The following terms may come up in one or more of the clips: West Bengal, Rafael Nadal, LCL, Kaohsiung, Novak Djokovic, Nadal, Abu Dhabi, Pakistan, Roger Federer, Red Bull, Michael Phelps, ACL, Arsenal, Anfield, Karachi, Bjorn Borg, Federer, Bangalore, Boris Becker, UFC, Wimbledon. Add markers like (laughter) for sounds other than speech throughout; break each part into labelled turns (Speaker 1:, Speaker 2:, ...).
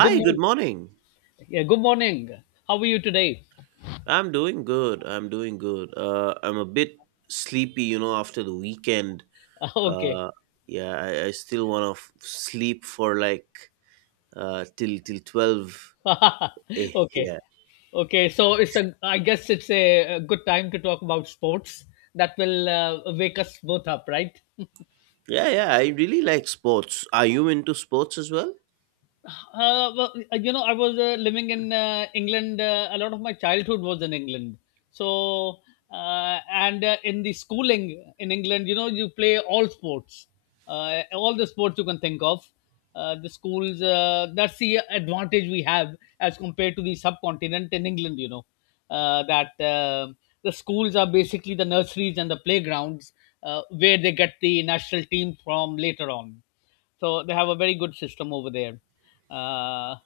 Speaker 1: Good
Speaker 2: good
Speaker 1: morning.
Speaker 2: morning.
Speaker 1: Yeah, good morning. How are you today?
Speaker 2: I'm doing good. I'm doing good. I'm a bit sleepy, after the weekend.
Speaker 1: (laughs) Okay.
Speaker 2: Uh, yeah, I still want to sleep for like till 12.
Speaker 1: (laughs) Okay.
Speaker 2: Yeah,
Speaker 1: Okay. So it's a. I guess it's a good time to talk about sports that will wake us both up, right?
Speaker 2: yeah, yeah. I really like sports. Are you into sports as well?
Speaker 1: You know, I was living in England. A lot of my childhood was in England. So, and In the schooling in England, you know, you play all sports, all the sports you can think of. The schools, that's the advantage we have as compared to the subcontinent in England, you know, that the schools are basically the nurseries and the playgrounds where they get the national team from later on, so they have a very good system over there. Uh,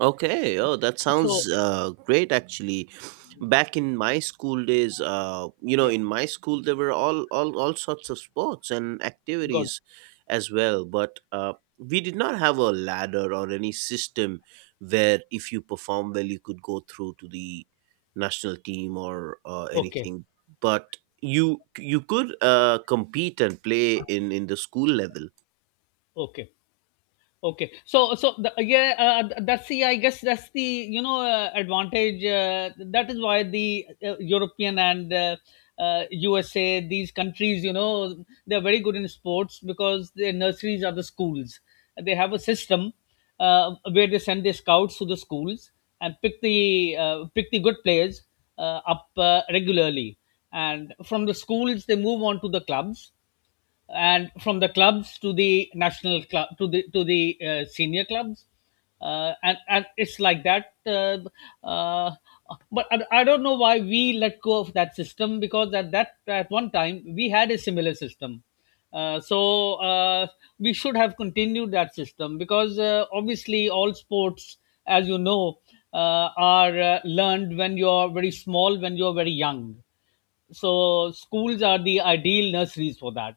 Speaker 2: Okay. Oh, that
Speaker 1: so,
Speaker 2: sounds great, actually. Back in my school days,
Speaker 1: yeah,
Speaker 2: in my school there were all sorts of sports and
Speaker 1: good.
Speaker 2: activities as well, but we did not have a ladder or any system where if you perform well you could go through to the national team or
Speaker 1: Okay,
Speaker 2: anything. But you could compete and play in the school level.
Speaker 1: okay. Okay, so so the, yeah, that's the, I guess that's the, you know, advantage. That is why the European and USA, these countries, you know, they're very good in sports because their nurseries are the schools. They have a system where they send their scouts to the schools and pick the good players up regularly, and from the schools they move on to the clubs, and from the clubs to the national club, to the senior clubs, and it's like that. Uh, uh, but I, I don't know why we let go of that system, because at that at one time we had a similar system, so we should have continued that system, because obviously all sports, as you know, are learned when you're very small, when you're very young, so schools are the ideal nurseries for that.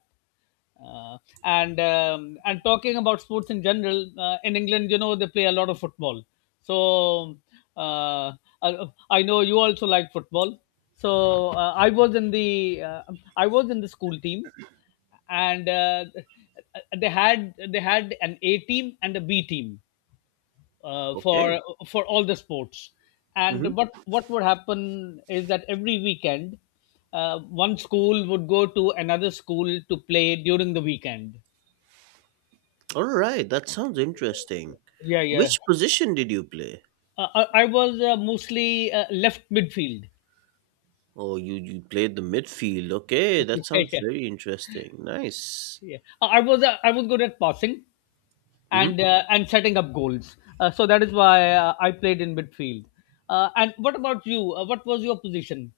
Speaker 1: Uh, and um, and talking about sports in general, in England, you know, they play a lot of football. So uh, I, I know you also like football, so I was in the school team, and they had an A team and a B team uh,
Speaker 2: Okay.
Speaker 1: for for all the sports.
Speaker 2: Mm-hmm.
Speaker 1: And what would happen is that every weekend, one school would go to another school to play during the weekend.
Speaker 2: All right, that sounds interesting.
Speaker 1: Yeah, yeah.
Speaker 2: Which position did you play?
Speaker 1: I was mostly left midfield.
Speaker 2: Oh, you played the midfield. Okay,
Speaker 1: (laughs) Yeah,
Speaker 2: that sounds
Speaker 1: yeah,
Speaker 2: very interesting. Nice.
Speaker 1: yeah. I was good at passing
Speaker 2: Hmm.
Speaker 1: and setting up goals. So that is why I played in midfield. And what about you? What was your position?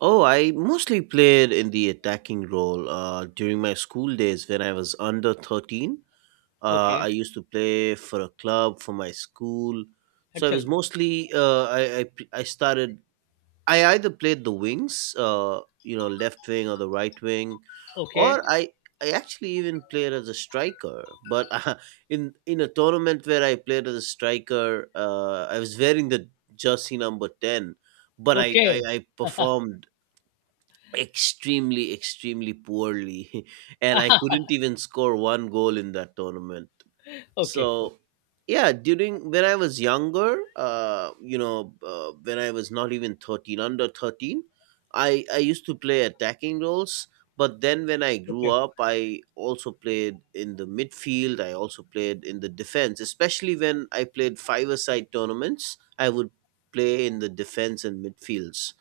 Speaker 2: Oh, I mostly played in the attacking role. During my school days, when I was under 13,
Speaker 1: Okay,
Speaker 2: I used to play for a club for my school. So I was
Speaker 1: excellent.
Speaker 2: mostly I p- I started I either played the wings, left wing or the right wing,
Speaker 1: Okay,
Speaker 2: or I actually even played as a striker. But (laughs) in a tournament where I played as a striker, I was wearing the jersey number 10, but I I,
Speaker 1: okay,
Speaker 2: I performed extremely extremely poorly, (laughs) and I couldn't even score one goal in that tournament.
Speaker 1: okay, okay,
Speaker 2: So yeah, during when I was younger, when I was not even 13, under 13, I used to play attacking roles. But then when I grew
Speaker 1: okay.
Speaker 2: up, I also played in the midfield, I also played in the defense. Especially when I played five a side tournaments, I would play in the defense and midfields,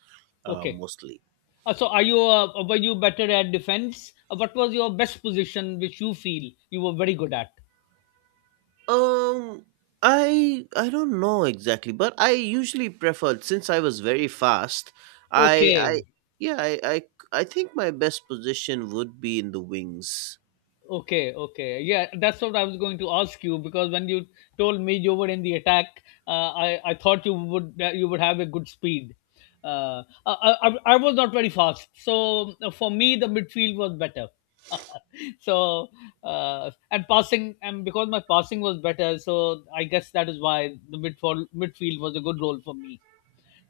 Speaker 1: Okay.
Speaker 2: mostly.
Speaker 1: So, are you were you better at defense? What was your best position, which you feel you were very good at?
Speaker 2: Um, I don't know exactly, but I usually preferred, since I was very fast.
Speaker 1: Okay.
Speaker 2: I Yeah, I think my best position would be in the wings.
Speaker 1: Okay, okay. Yeah, that's what I was going to ask you, because when you told me you were in the attack, I thought you would, that you would have a good speed. Uh, I, I was not very fast, so for me the midfield was better. (laughs) so and passing, and because my passing was better, so I guess that is why the midfield was a good role for me.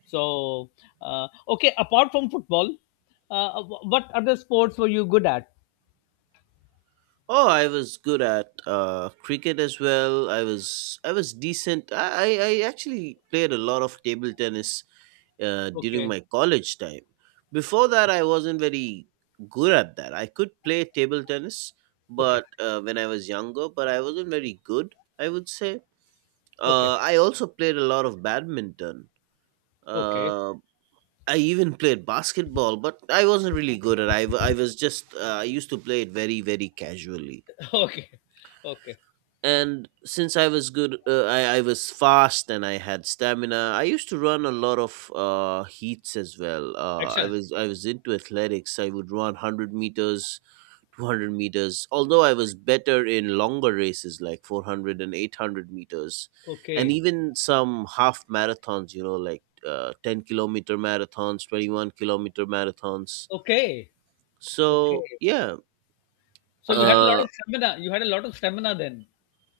Speaker 1: So okay, apart from football, what other sports were you good at?
Speaker 2: Oh, I was good at cricket as well. I was decent. I actually played a lot of table tennis during
Speaker 1: Okay,
Speaker 2: my college time. Before that, I wasn't very good at that. I could play table tennis,
Speaker 1: okay.
Speaker 2: but when I was younger, but I wasn't very good, I would say.
Speaker 1: Okay.
Speaker 2: I also played a lot of badminton.
Speaker 1: Okay. (laughs)
Speaker 2: Uh, I even played basketball, but I wasn't really good at it. I was just I used to play it very, very casually.
Speaker 1: Okay. Okay.
Speaker 2: And since I was good, I was fast and I had stamina, I used to run a lot of heats as well. I
Speaker 1: Excellent.
Speaker 2: was i was into athletics. I would run 100 meters, 200 meters, although I was better in longer races like 400 and 800 meters, and
Speaker 1: Okay.
Speaker 2: even some half marathons, like 10-kilometer marathons, 21-kilometer marathons,
Speaker 1: Okay. Okay.
Speaker 2: so yeah.
Speaker 1: So you had a lot
Speaker 2: uh,
Speaker 1: of stamina. You had a lot of stamina then.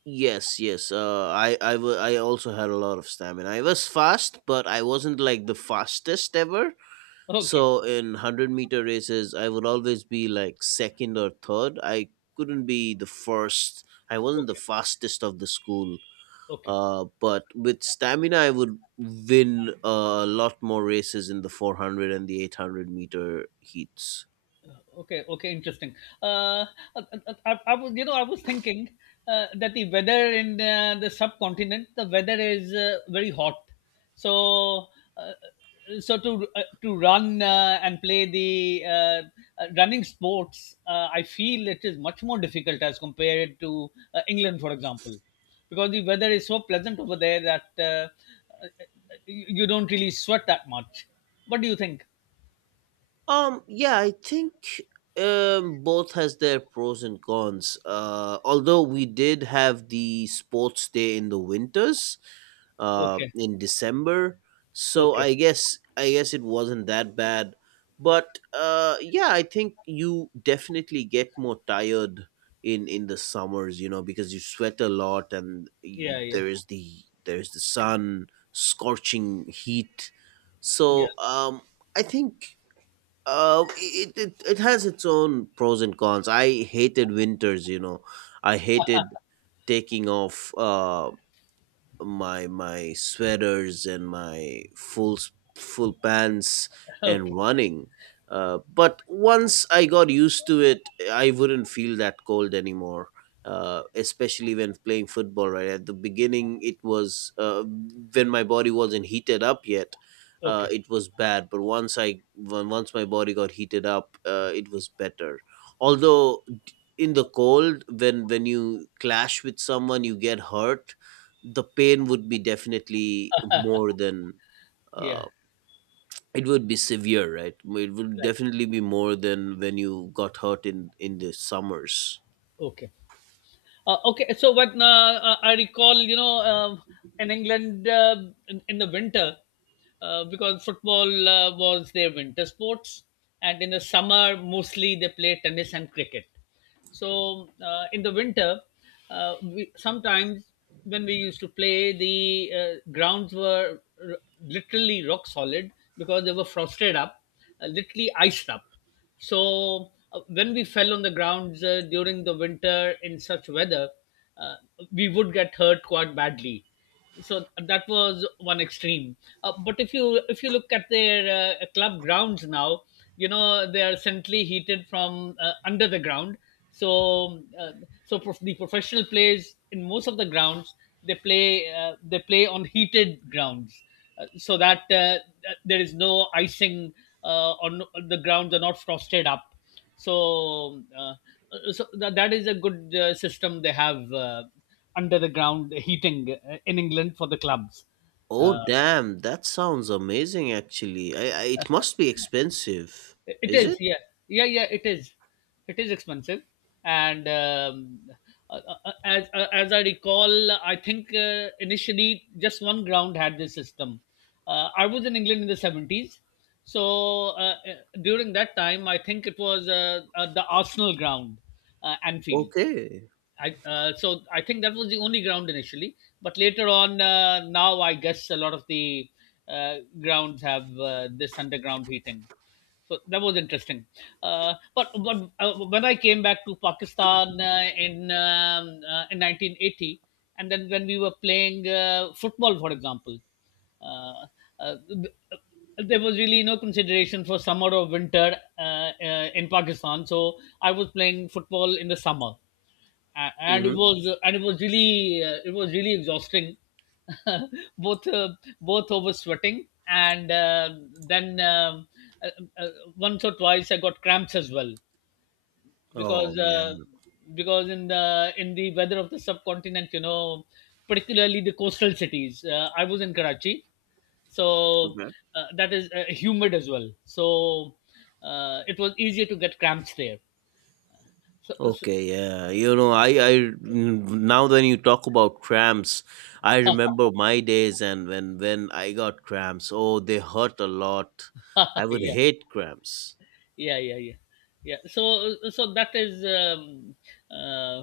Speaker 2: Yes, yes. I also had a lot of stamina. I was fast, but I wasn't like the fastest ever.
Speaker 1: Okay.
Speaker 2: So in 100 meter races, I would always be like second or third. I couldn't be the first. I wasn't the
Speaker 1: Okay.
Speaker 2: fastest of the school.
Speaker 1: Okay.
Speaker 2: But with stamina, I would win a lot more races in the 400 and the 800 meter heats.
Speaker 1: Okay, okay, interesting. Uh, I, I was, you know, I was thinking that the weather in the subcontinent, the weather is very hot. So, uh, so, to run and play the running sports, I feel it is much more difficult as compared to England, for example, because the weather is so pleasant over there that you don't really sweat that much. What do you think?
Speaker 2: Yeah, I think both has their pros and cons. Although we did have the sports day in the winters,
Speaker 1: Okay,
Speaker 2: in December, so
Speaker 1: okay,
Speaker 2: I guess it wasn't that bad. But yeah, I think you definitely get more tired in the summers, because you sweat a lot, and y
Speaker 1: yeah, yeah.
Speaker 2: there is the sun, scorching heat.
Speaker 1: Yeah.
Speaker 2: So I think it has its own pros and cons. I hated winters. I hated taking off my sweaters and my full pants
Speaker 1: (laughs)
Speaker 2: and
Speaker 1: Okay.
Speaker 2: running. But once I got used to it, I wouldn't feel that cold anymore. Especially when playing football, right at the beginning, it was when my body wasn't heated up yet.
Speaker 1: Okay.
Speaker 2: It was bad, but once once my body got heated up, it was better. Although in the cold, when you clash with someone, you get hurt. The pain would be definitely more than
Speaker 1: Yeah.
Speaker 2: uh, it would be severe, right? It would
Speaker 1: Right.
Speaker 2: definitely be more than when you got hurt in the summers.
Speaker 1: Okay. Okay. So what, I recall, you know, in England, in the winter, because football was their winter sports, and in the summer mostly they play tennis and cricket. So in the winter, we, sometimes when we used to play, the literally rock solid because they were frosted up, literally iced up. So when we fell on the grounds during the winter in such weather, uh, we would get hurt quite badly. So that was one extreme. But if you look at their club grounds now, you know, they are centrally heated from under the ground. So uh, so the professional players in most of the grounds, they play on heated grounds, so that there is no icing on the grounds, are not frosted up. So, uh, so that is a good system they have, under the ground heating in England for the clubs.
Speaker 2: Oh
Speaker 1: Uh,
Speaker 2: damn, that sounds amazing, actually. I, I it must be expensive.
Speaker 1: It
Speaker 2: Is
Speaker 1: is,
Speaker 2: it?
Speaker 1: yeah, yeah, yeah. It is expensive, and as I recall, I think initially just one ground had this system. I was in England in the 70s, so during that time, I think it was the Arsenal ground, Anfield.
Speaker 2: Okay.
Speaker 1: I so I think that was the only ground initially, but later on, now I guess a lot of the grounds have this underground heating. So that was interesting. But when I came back to Pakistan in 1980, and then when we were playing football, for example, uh, uh, th- there was really no consideration for summer or winter in Pakistan. So I was playing football in the summer, a- and it
Speaker 2: Mm-hmm.
Speaker 1: was and it was really exhausting, (laughs) both uh, both over sweating and then uh, uh, once or twice I got cramps as well,
Speaker 2: Oh,
Speaker 1: because
Speaker 2: yeah.
Speaker 1: uh, because in the weather of the subcontinent, you know, particularly the coastal cities, I was in Karachi, so that is humid as well, so it was easier to get cramps there, so.
Speaker 2: Okay, yeah. You know, now when you talk about cramps, I remember my days, and when I got cramps, oh, they hurt a lot. I
Speaker 1: (laughs)
Speaker 2: would
Speaker 1: Yeah,
Speaker 2: hate cramps.
Speaker 1: yeah, yeah, yeah, yeah. So that is, uh,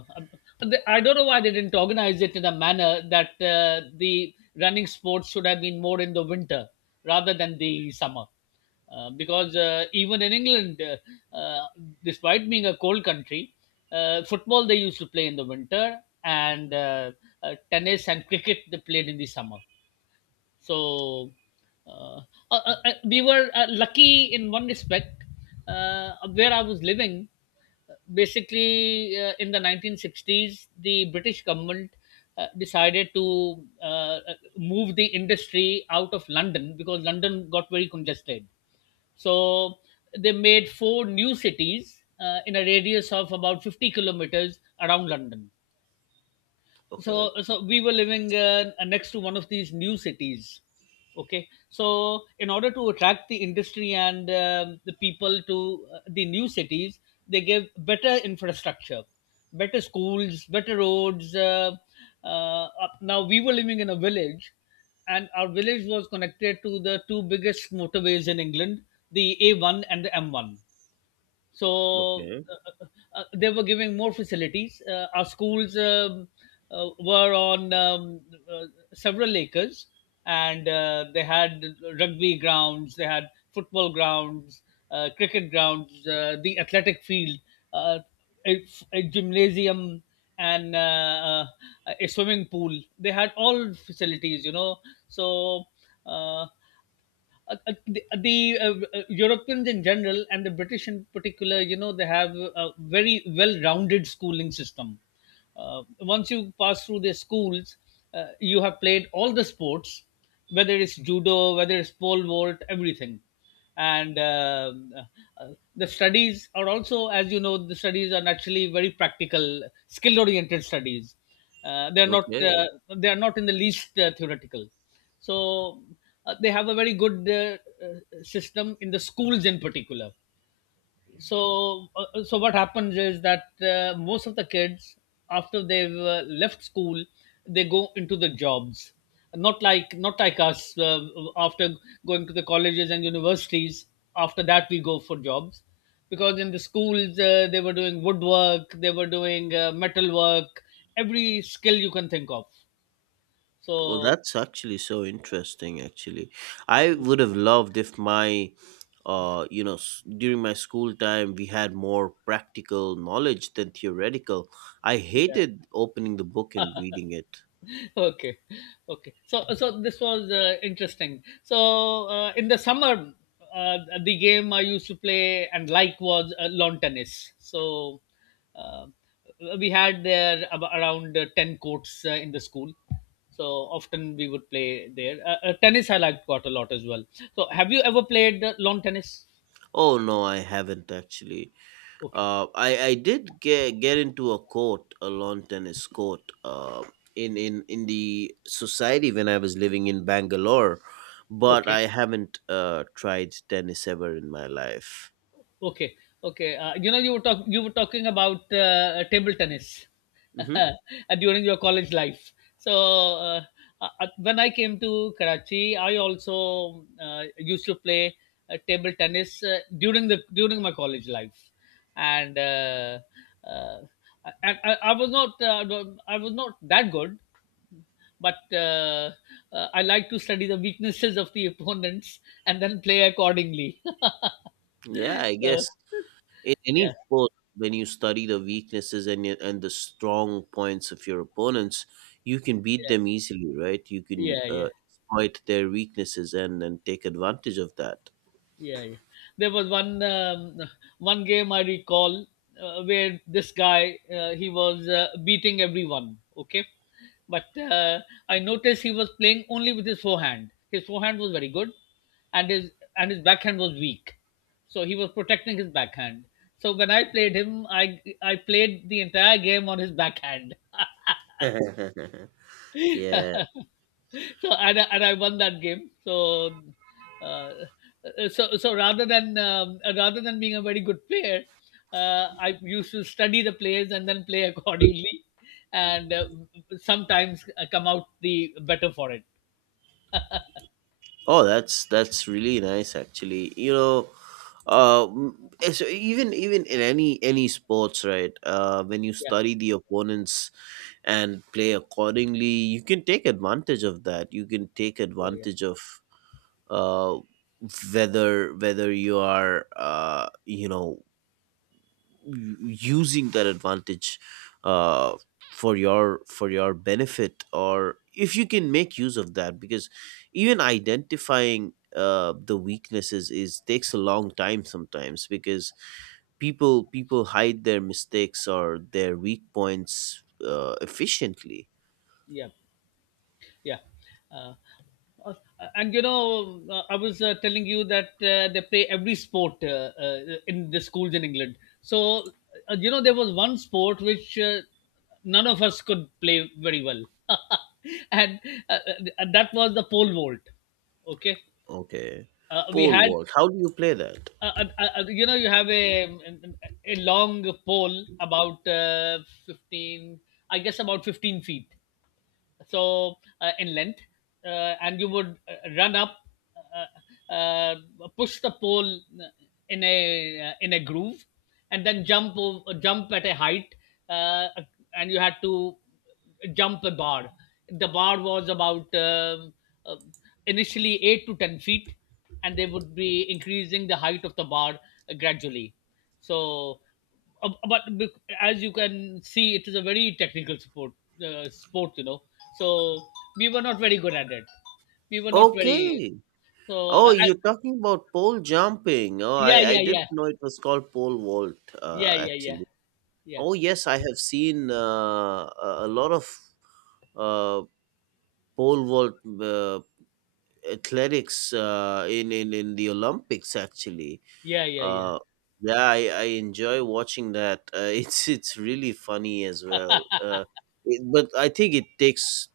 Speaker 1: I don't know why they didn't organize it in a manner that the running sports should have been more in the winter rather than the summer, because even in England, despite being a cold country, football they used to play in the winter, and tennis and cricket they played in the summer. So uh, we were lucky in one respect, where I was living. Basically, in the 1960s, the British government decided to move the industry out of London because London got very congested. So they made four new cities in a radius of about 50 kilometers around London,
Speaker 2: Okay,
Speaker 1: so we were living next to one of these new cities. Okay, so in order to attract the industry and the people to the new cities, they gave better infrastructure, better schools, better roads. Now we were living in a village, and our village was connected to the two biggest motorways in England, the A1 and the M1. so
Speaker 2: okay,
Speaker 1: uh, uh, uh, they were giving more facilities. Our schools, were on uh, several acres, and they had rugby grounds, they had football grounds, cricket grounds, the athletic field, uh, a, a gymnasium, and a swimming pool. They had all facilities, you know. So. Uh, the Europeans in general and the British in particular, you know, they have a very well-rounded schooling system. Once you pass through their schools, you have played all the sports, whether it's judo, whether it's pole vault, everything, and uh, the studies are also, as you know, the studies are naturally very practical skill oriented studies. They are not
Speaker 2: okay.
Speaker 1: they are not in the least theoretical. So they have a very good uh, system in the schools in particular. So so what happens is that most of the kids, after they've left school, they go into the jobs, not like us. After going to the colleges and universities, after that we go for jobs, because in the schools they were doing woodwork, they were doing metal work, every skill you can think of.
Speaker 2: Well,
Speaker 1: So
Speaker 2: that's actually so interesting, actually. I would have loved if my, you know, s- during my school time, we had more practical knowledge than theoretical. I
Speaker 1: yeah.
Speaker 2: hated opening the book and reading it.
Speaker 1: Okay. Okay. So this was interesting. So in the summer, uh, the game I used to play and like was lawn tennis. So uh, we had there around 10 courts in the school. So often we would play there tennis. I liked quite a lot as well. So have you ever played lawn tennis?
Speaker 2: Oh, no, I haven't, actually.
Speaker 1: Okay.
Speaker 2: I did get into a court, a lawn tennis court, in the society when I was living in Bangalore, but
Speaker 1: Okay.
Speaker 2: I haven't tried tennis ever in my life.
Speaker 1: Okay, okay. You know, you were talking about table tennis (laughs)
Speaker 2: Hmm.
Speaker 1: uh, during your college life. So when I came to Karachi, I also used to play table tennis during my college life, and uh, I was not I was not that good, but I like to study the weaknesses of the (laughs) opponents, and then play accordingly.
Speaker 2: Yeah,
Speaker 1: (laughs)
Speaker 2: I
Speaker 1: So,
Speaker 2: guess in any
Speaker 1: yeah,
Speaker 2: sport, when you study the weaknesses and and the strong points of your opponents, you can beat them
Speaker 1: yeah.
Speaker 2: easily, right? You can
Speaker 1: Yeah, yeah.
Speaker 2: exploit their weaknesses and take advantage of that.
Speaker 1: Yeah, yeah. There was one game I recall, where this guy, he was beating everyone. Okay, but I noticed he was playing only with his forehand. His forehand was very good, and his backhand was weak. So he was protecting his backhand. So when I played him, I played the entire game on his backhand.
Speaker 2: (laughs)
Speaker 1: (laughs)
Speaker 2: Yeah.
Speaker 1: So, and I won that game. So uh, rather than rather than being a very good player, I used to study the players and then play (laughs) accordingly, and sometimes come out the better for it.
Speaker 2: Oh, that's really nice, actually. You know, uh, m- so even in any sports, right? When you
Speaker 1: Yeah,
Speaker 2: study the opponents and play accordingly, you can take advantage of that. You can take
Speaker 1: yeah, yeah,
Speaker 2: advantage of uh whether you are using that advantage, uh, for your benefit, or if you can make use of that, because even identifying the weaknesses is takes a long time sometimes, because people hide their mistakes or their weak points efficiently.
Speaker 1: yeah. Yeah. Uh, uh, and you know, I was telling you that they play every sport in the schools in England. So, you know, there was one sport which none of us could play very well. (laughs) and uh, that was the pole vault. Okay.
Speaker 2: Okay.
Speaker 1: We
Speaker 2: Pole
Speaker 1: had,
Speaker 2: vault, how do you play that?
Speaker 1: you know, you have a long pole about 15, I guess about 15 feet in length, and you would run up, uh, uh, push the pole in a groove, and then jump over, jump at a height, uh, and you had to jump a bar. The bar was about uh, initially 8 to 10 feet, and they would be increasing the height of the bar gradually. So but as you can see, it is a very technical sport. Sport, you know. So we were not very good at it. We were not very.
Speaker 2: Okay.
Speaker 1: So
Speaker 2: Oh, you're talking about pole jumping. Oh,
Speaker 1: yeah,
Speaker 2: I
Speaker 1: yeah, yeah,
Speaker 2: didn't know it was called pole vault,
Speaker 1: yeah, yeah, yeah,
Speaker 2: actually. Oh yes, I have seen a lot of uh, pole vault athletics, in the Olympics, actually.
Speaker 1: yeah, yeah, yeah, yeah,
Speaker 2: uh, yeah, I enjoy watching that. (laughs) It's really funny as well. But I think it takes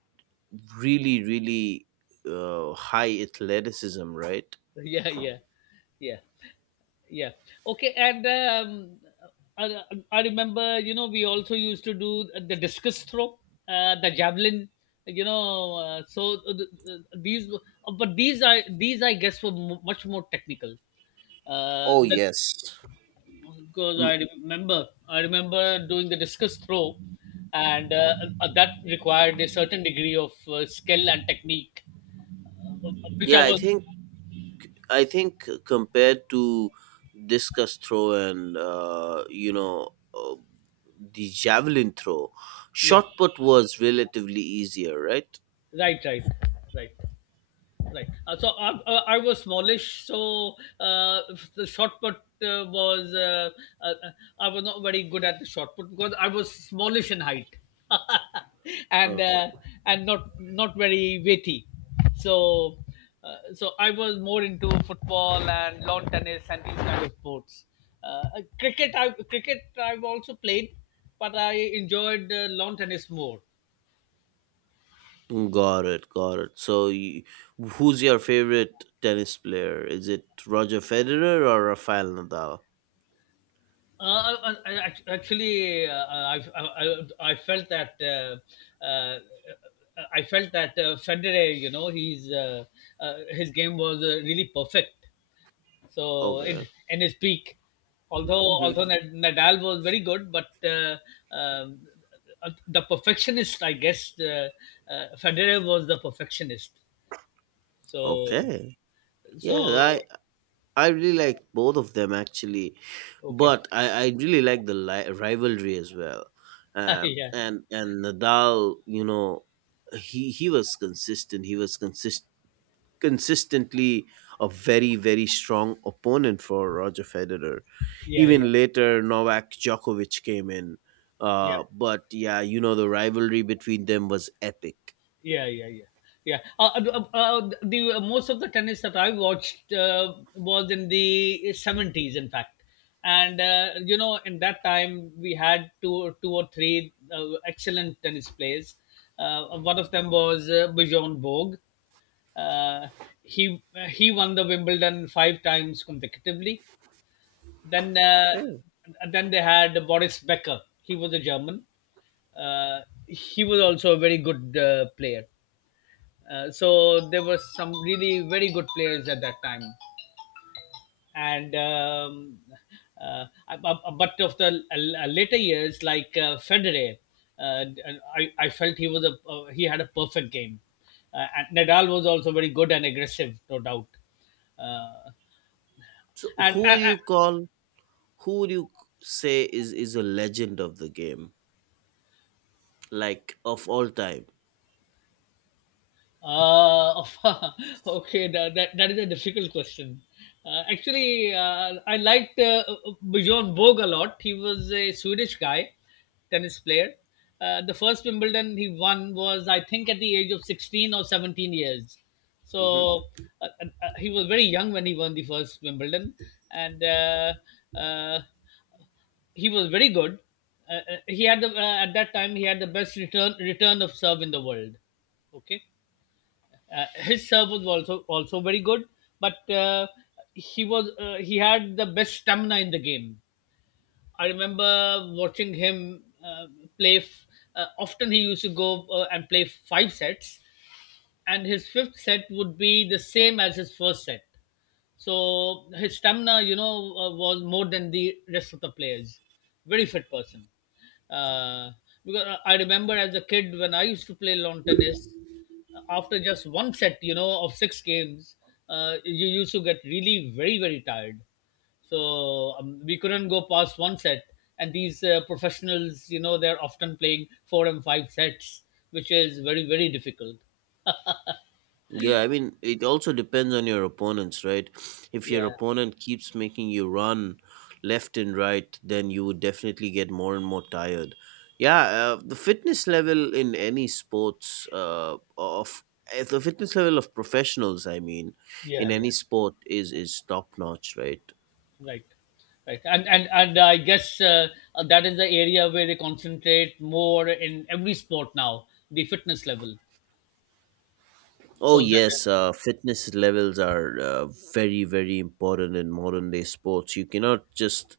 Speaker 2: really, really high athleticism, right?
Speaker 1: (laughs) yeah, yeah, yeah, yeah. Okay, and I, I remember, you know, we also used to do the discus throw, the javelin. You know, so th- th- these, were- But these I guess were much more technical.
Speaker 2: Oh
Speaker 1: That
Speaker 2: yes.
Speaker 1: Because
Speaker 2: Mm.
Speaker 1: I remember doing the discus throw, and that required a certain degree of skill and technique, uh, which I
Speaker 2: Yeah,
Speaker 1: was.
Speaker 2: I think compared to discus throw and the javelin throw.
Speaker 1: Yeah,
Speaker 2: Shot put was relatively easier, right?
Speaker 1: right, right, right. Right. So I was smallish, so uh, the shot put was uh, uh, I was not very good at the shot put because I was smallish in height (laughs) and
Speaker 2: Okay.
Speaker 1: uh, and not very weighty. So so I was more into football and lawn tennis and these kind of sports. Uh, uh, Cricket I've also played, but I enjoyed lawn tennis more.
Speaker 2: Got it, got it. So, who's your favorite tennis player? Is it Roger Federer or Rafael Nadal?
Speaker 1: Actually, I felt that Federer, you know, he's his game was really perfect. So
Speaker 2: Okay,
Speaker 1: in his peak, although
Speaker 2: hmm,
Speaker 1: Nadal was very good, but um, the perfectionist, I guess, Federer was the perfectionist. So
Speaker 2: okay. Yeah,
Speaker 1: so.
Speaker 2: I really like both of them, actually,
Speaker 1: Okay.
Speaker 2: but I really like the rivalry as well.
Speaker 1: (laughs)
Speaker 2: Um,
Speaker 1: Yeah,
Speaker 2: and and Nadal, he was consistent. He was consistently a very, very strong opponent for Roger Federer.
Speaker 1: yeah, yeah,
Speaker 2: Even later, Novak Djokovic came in.
Speaker 1: yeah.
Speaker 2: But yeah, the rivalry between them was epic.
Speaker 1: Yeah, yeah, yeah, yeah. The Most of the tennis that I watched was in the 70s, in fact, and you know, in that time we had two or three excellent tennis players. One of them was Bjorn Borg. Uh, he he won the Wimbledon five times consecutively. Then uh,
Speaker 2: Okay.
Speaker 1: then they had Boris Becker. He was a German. Uh, he was also a very good player. So there were some really very good players at that time, and but of the later years, like Federer, uh, I felt he was a he had a perfect game, and Nadal was also very good and aggressive, no doubt. Uh,
Speaker 2: So
Speaker 1: and
Speaker 2: who would you say is, a legend of the game, like of all time?
Speaker 1: Uh, (laughs) okay, that is a difficult question. Actually, I liked Bjorn Borg a lot. He was a Swedish guy, tennis player. The first Wimbledon he won was, I think, at the age of 16 or 17 years.
Speaker 2: Mm-hmm.
Speaker 1: So he was very young when he won the first Wimbledon. And uh, he was very good. Uh, uh, he had the, uh, at that time he had the best return of serve in the world. Okay, his serve was also very good, but he had the best stamina in the game. I remember watching him play. Often he used to go and play five sets, and his fifth set would be the same as his first set. So his stamina, you know, was more than the rest of the players. Very fit person. Uh, because I remember as a kid when I used to play lawn tennis, after just one set, you know, of six games, you used to get really very very tired. So we couldn't go past one set. And these professionals, you know, they're often playing four and five sets, which is very very difficult.
Speaker 2: Yeah, I mean, it also depends on your opponents, right? If your
Speaker 1: Yeah.
Speaker 2: opponent keeps making you run left and right, then you would definitely get more and more tired. Yeah, the fitness level in any sports, of, the fitness level of professionals, I mean, in
Speaker 1: Yeah, yeah,
Speaker 2: any sport is top notch, right?
Speaker 1: right, right, and I guess that is the area where they concentrate more in every sport now, the fitness level.
Speaker 2: Oh
Speaker 1: So that.
Speaker 2: yes, fitness levels are very, very important in modern day sports. You cannot just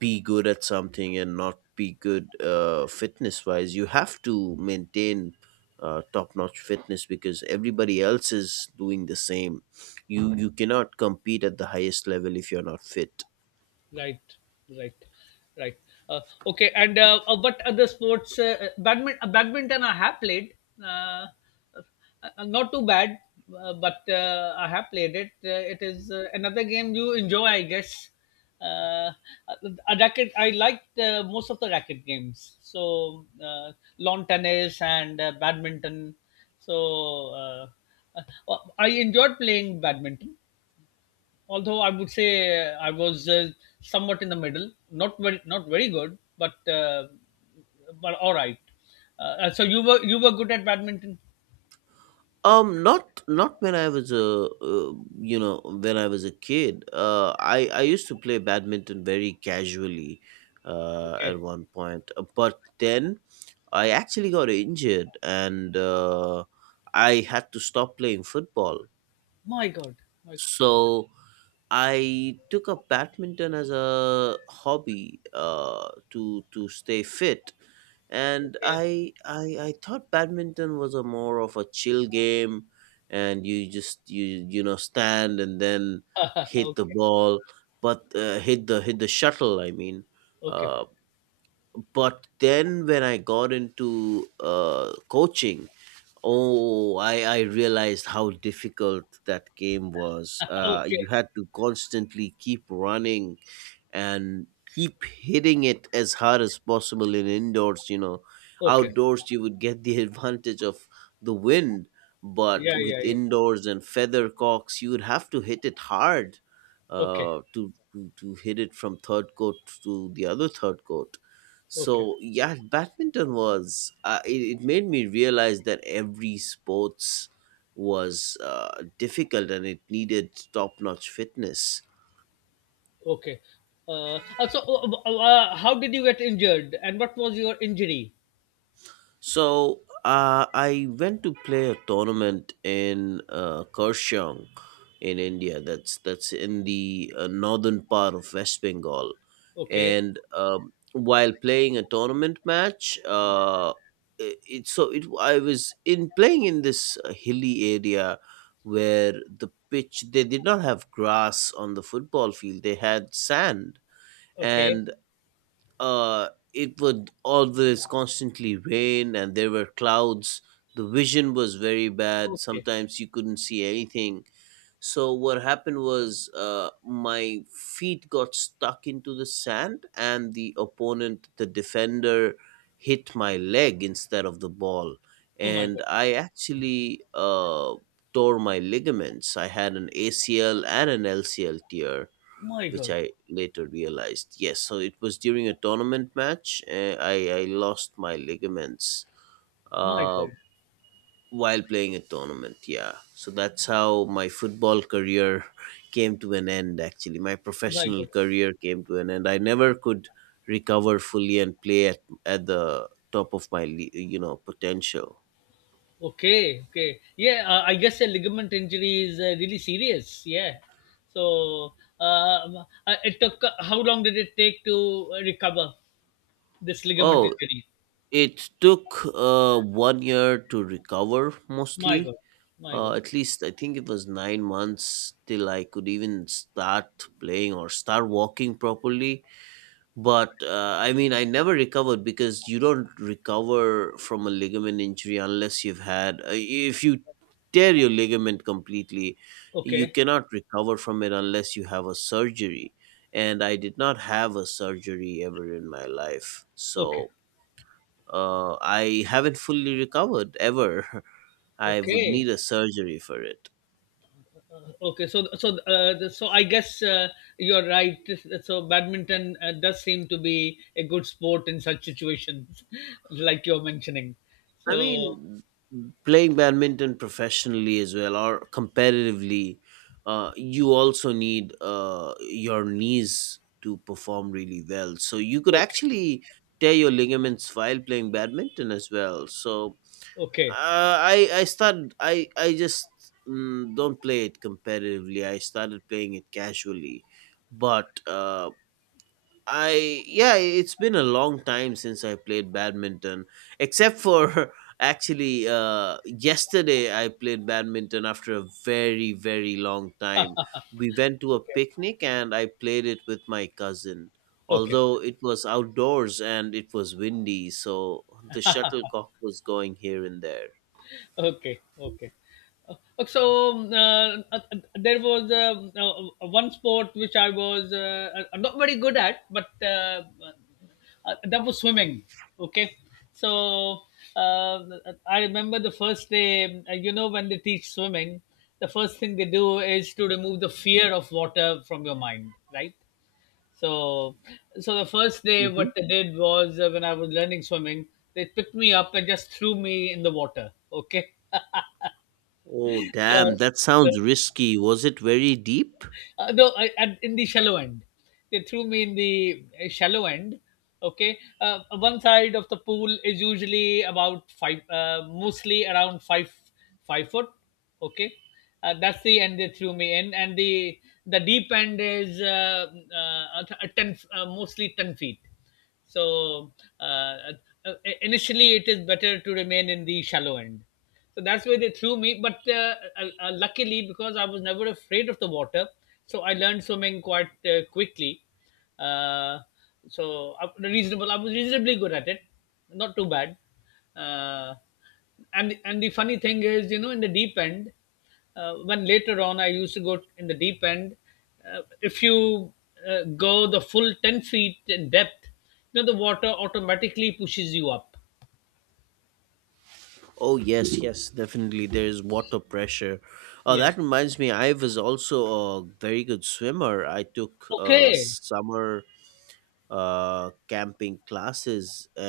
Speaker 2: be good at something and not be good, fitness wise. You have to maintain top notch fitness, because everybody else is doing the same. You cannot compete at the highest level if you're not fit.
Speaker 1: Right, right. Right. Uh, okay, and what other sports? Badminton, I have played. Uh, uh, Not too bad, but I have played it. It is another game you enjoy, I guess. Uh, a racket. I liked most of the racket games. So lawn tennis and badminton. So I enjoyed playing badminton, although I would say I was somewhat in the middle, not very good, but but all right. So you were good at badminton?
Speaker 2: Not when I was a you know when I was a kid. I used to play badminton very casually,
Speaker 1: Okay.
Speaker 2: at one point. But then I actually got injured, and I had to stop playing football.
Speaker 1: My God. My,
Speaker 2: So I took up badminton as a hobby, to stay fit, and
Speaker 1: okay.
Speaker 2: I thought badminton was a more of a chill game, and you you know stand and then
Speaker 1: (laughs)
Speaker 2: hit the
Speaker 1: Okay.
Speaker 2: ball, but hit the shuttle. I mean,
Speaker 1: Okay.
Speaker 2: uh, but then when I got into coaching, oh, I realized how difficult that game was.
Speaker 1: (laughs)
Speaker 2: You
Speaker 1: Okay.
Speaker 2: had to constantly keep running and keep hitting it as hard as possible in indoors.
Speaker 1: Okay.
Speaker 2: Outdoors you would get the (laughs) advantage of the wind, but
Speaker 1: Yeah. Yeah.
Speaker 2: with
Speaker 1: Yeah.
Speaker 2: indoors and feather cocks you would have to hit it hard
Speaker 1: Okay.
Speaker 2: to hit it from third court to the other third court.
Speaker 1: Okay.
Speaker 2: So yeah, badminton was, it, it made me realize that every sports was difficult and it needed top-notch fitness.
Speaker 1: Okay. So, how did you get injured, and what was your injury?
Speaker 2: So I went to play a tournament in Kaohsiung in India. That's in the northern part of West Bengal,
Speaker 1: Okay.
Speaker 2: and while playing a tournament match, it, it so it I was in playing in this hilly area where the pitch, they did not have grass on the football field. They had sand.
Speaker 1: Okay.
Speaker 2: And it would always constantly rain, and there were clouds. The vision was very bad.
Speaker 1: Okay.
Speaker 2: Sometimes you couldn't see anything. So what happened was, my feet got stuck into the sand, and the opponent, the defender, hit my leg instead of the ball,
Speaker 1: Oh my
Speaker 2: and
Speaker 1: God.
Speaker 2: I actually tore my ligaments. I had an ACL and an LCL tear,
Speaker 1: My
Speaker 2: which
Speaker 1: God.
Speaker 2: I later realized. Yes, so it was during a tournament match. I lost my ligaments
Speaker 1: My
Speaker 2: uh,
Speaker 1: God.
Speaker 2: while playing a tournament. Yeah, so that's how my football career (laughs) came to an end, actually. My
Speaker 1: My
Speaker 2: professional
Speaker 1: God.
Speaker 2: career came to an end. I never could recover fully and play at the top of my potential.
Speaker 1: Okay, okay. Yeah, I guess a ligament injury is really serious. Yeah. So, um, it took how long did it take to recover this ligament
Speaker 2: Oh,
Speaker 1: injury?
Speaker 2: it took 1 year to recover
Speaker 1: My
Speaker 2: mostly.
Speaker 1: God, my God.
Speaker 2: At least I think it was 9 months till I could even start playing or start walking properly. But I mean, I never recovered because you don't recover from a ligament injury unless you've had, if you tear your ligament completely, you
Speaker 1: Okay,
Speaker 2: cannot recover from it unless you have a surgery. And I did not have a surgery ever in my life.
Speaker 1: okay,
Speaker 2: So I haven't fully recovered ever. (laughs) I would
Speaker 1: okay,
Speaker 2: need a surgery for it.
Speaker 1: okay. So I guess you're right. So, badminton does seem to be a good sport in such situations, (laughs) like you're mentioning.
Speaker 2: I
Speaker 1: So,
Speaker 2: mean, playing badminton professionally as well or competitively, you also need your knees to perform really well. So you could
Speaker 1: okay,
Speaker 2: actually tear your ligaments while playing badminton as well. So
Speaker 1: okay,
Speaker 2: I started I just don't play it competitively. I started playing it casually, but. I, yeah, it's been a long time since I played badminton, except for (laughs) actually yesterday I played badminton after a very very long time. We went to a
Speaker 1: okay,
Speaker 2: picnic and I played it with my cousin.
Speaker 1: okay.
Speaker 2: Although it was outdoors and it was windy, so the shuttlecock was going here and there.
Speaker 1: Okay, okay. Uh, there was one sport which I was not very good at, but that was swimming. Okay. So uh, I remember the first day, you know, when they teach swimming, the first thing they do is to remove the fear of water from your mind, right? so, the first day,
Speaker 2: Hmm.
Speaker 1: what they did was, when I was learning swimming, they picked me up and just threw me in the water. Okay. (laughs)
Speaker 2: Oh damn,
Speaker 1: so,
Speaker 2: that
Speaker 1: so
Speaker 2: sounds risky. Was it very deep?
Speaker 1: no, in the shallow end, they threw me in the shallow end. Okay, one side of the pool is usually about five, mostly around five foot. Okay, that's the end they threw me in, and the deep end is uh, a- ten, mostly 10 feet. So uh, uh, uh, initially, it is better to remain in the shallow end. So that's where they threw me. But luckily, because I was never afraid of the water, so I learned swimming quite quickly. Uh, so I was reasonably good at it, not too bad. Uh, and the funny thing is, you know, in the deep end when later on I used to go in the deep end. If you go the full 10 feet in depth, you know, the water automatically pushes you up.
Speaker 2: Oh yes, yes, definitely. There is water pressure.
Speaker 1: Yeah.
Speaker 2: That reminds me, I was also a very good swimmer. I took
Speaker 1: Okay.
Speaker 2: summer camping classes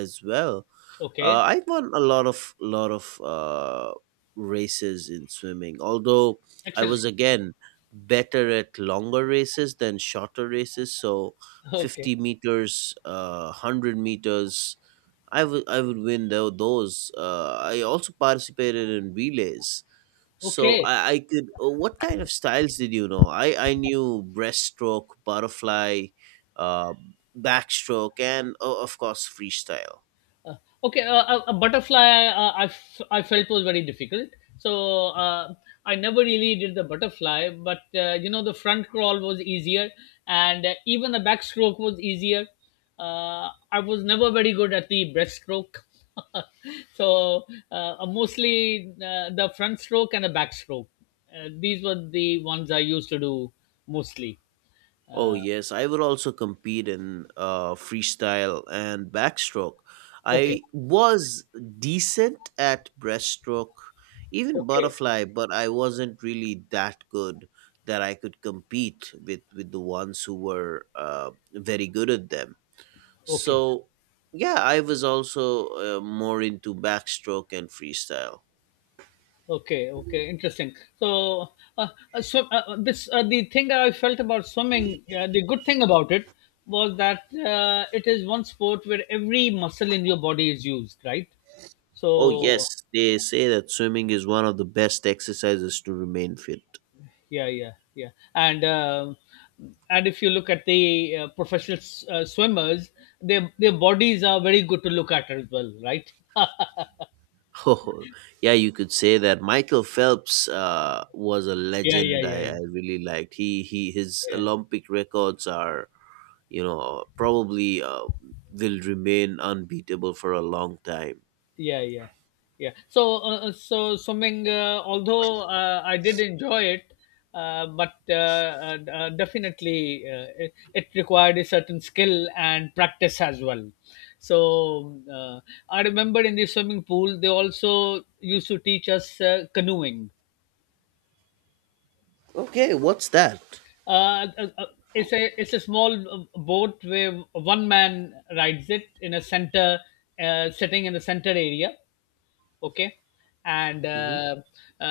Speaker 2: as well.
Speaker 1: Okay.
Speaker 2: I won a lot of races in swimming. Although I
Speaker 1: Excellent.
Speaker 2: was
Speaker 1: (laughs)
Speaker 2: again better at longer races than shorter races. So
Speaker 1: Okay.
Speaker 2: 50 meters, 100 meters. I would win those. I also participated in relays, so
Speaker 1: Okay.
Speaker 2: I could. Uh, what kind of styles did you know? I knew breaststroke, butterfly, uh, backstroke, and of course freestyle.
Speaker 1: Uh, okay, a butterfly, I felt, was very difficult. So I never really did the butterfly, but you know, the front crawl was easier, and even the backstroke was easier. I was never very good at the breaststroke. (laughs) So mostly the front stroke and the backstroke. These were the ones I used to do mostly.
Speaker 2: Oh
Speaker 1: Uh,
Speaker 2: yes, I would also compete in freestyle and backstroke.
Speaker 1: okay,
Speaker 2: I was decent at breaststroke, even
Speaker 1: okay,
Speaker 2: butterfly, but I wasn't really that good that I could compete with the ones who were very good at them.
Speaker 1: okay.
Speaker 2: So yeah, I was also more into backstroke and freestyle.
Speaker 1: Okay, okay, interesting. So, uh, so this the thing I felt about swimming. The good thing about it was that it is one sport where every muscle in your body is used, right?
Speaker 2: Oh
Speaker 1: So,
Speaker 2: yes, they say that swimming is one of the best exercises to remain fit.
Speaker 1: yeah, yeah, yeah. And um and if you look at the professional swimmers, their bodies are very good to look at as well, right?
Speaker 2: (laughs) Oh, yeah, you could say that Michael Phelps was a
Speaker 1: Yeah, yeah,
Speaker 2: legend.
Speaker 1: yeah,
Speaker 2: I
Speaker 1: yeah,
Speaker 2: really liked he his
Speaker 1: yeah.
Speaker 2: Olympic records are, you know, probably will remain unbeatable for a long time.
Speaker 1: Yeah, yeah, yeah. So swimming, although I did enjoy it, but definitely it required a certain skill and practice as well. So I remember in the swimming pool they also used to teach us canoeing.
Speaker 2: Okay, what's that?
Speaker 1: uh, uh, uh, it's a small boat where one man rides it in a center, sitting in the center area. Okay, and
Speaker 2: Hmm.
Speaker 1: uh,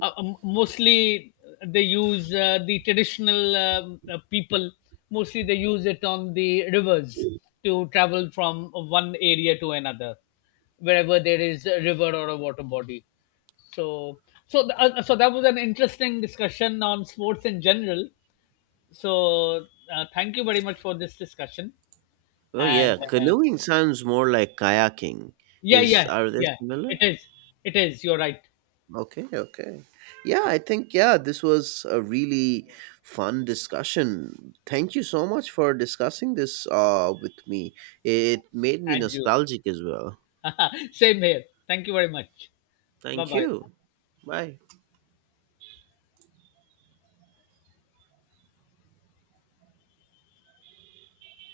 Speaker 1: mostly they use the traditional people mostly they use it on the rivers to travel from one area to another, wherever there is a river or a water body. So. So that was an interesting discussion on sports in general. So thank you very much for this discussion.
Speaker 2: Oh
Speaker 1: And
Speaker 2: yeah,
Speaker 1: uh,
Speaker 2: canoeing sounds more like kayaking.
Speaker 1: yeah,
Speaker 2: Is
Speaker 1: yeah,
Speaker 2: are they
Speaker 1: yeah.
Speaker 2: similar?
Speaker 1: It is. It is. You're right.
Speaker 2: Okay, okay. Yeah, I think, yeah, this was a really fun discussion. Thank you so much for discussing this with me. It made me
Speaker 1: And you.
Speaker 2: nostalgic as well.
Speaker 1: (laughs) Same here. Thank you very much. Bye
Speaker 2: Thank
Speaker 1: bye.
Speaker 2: you. Bye.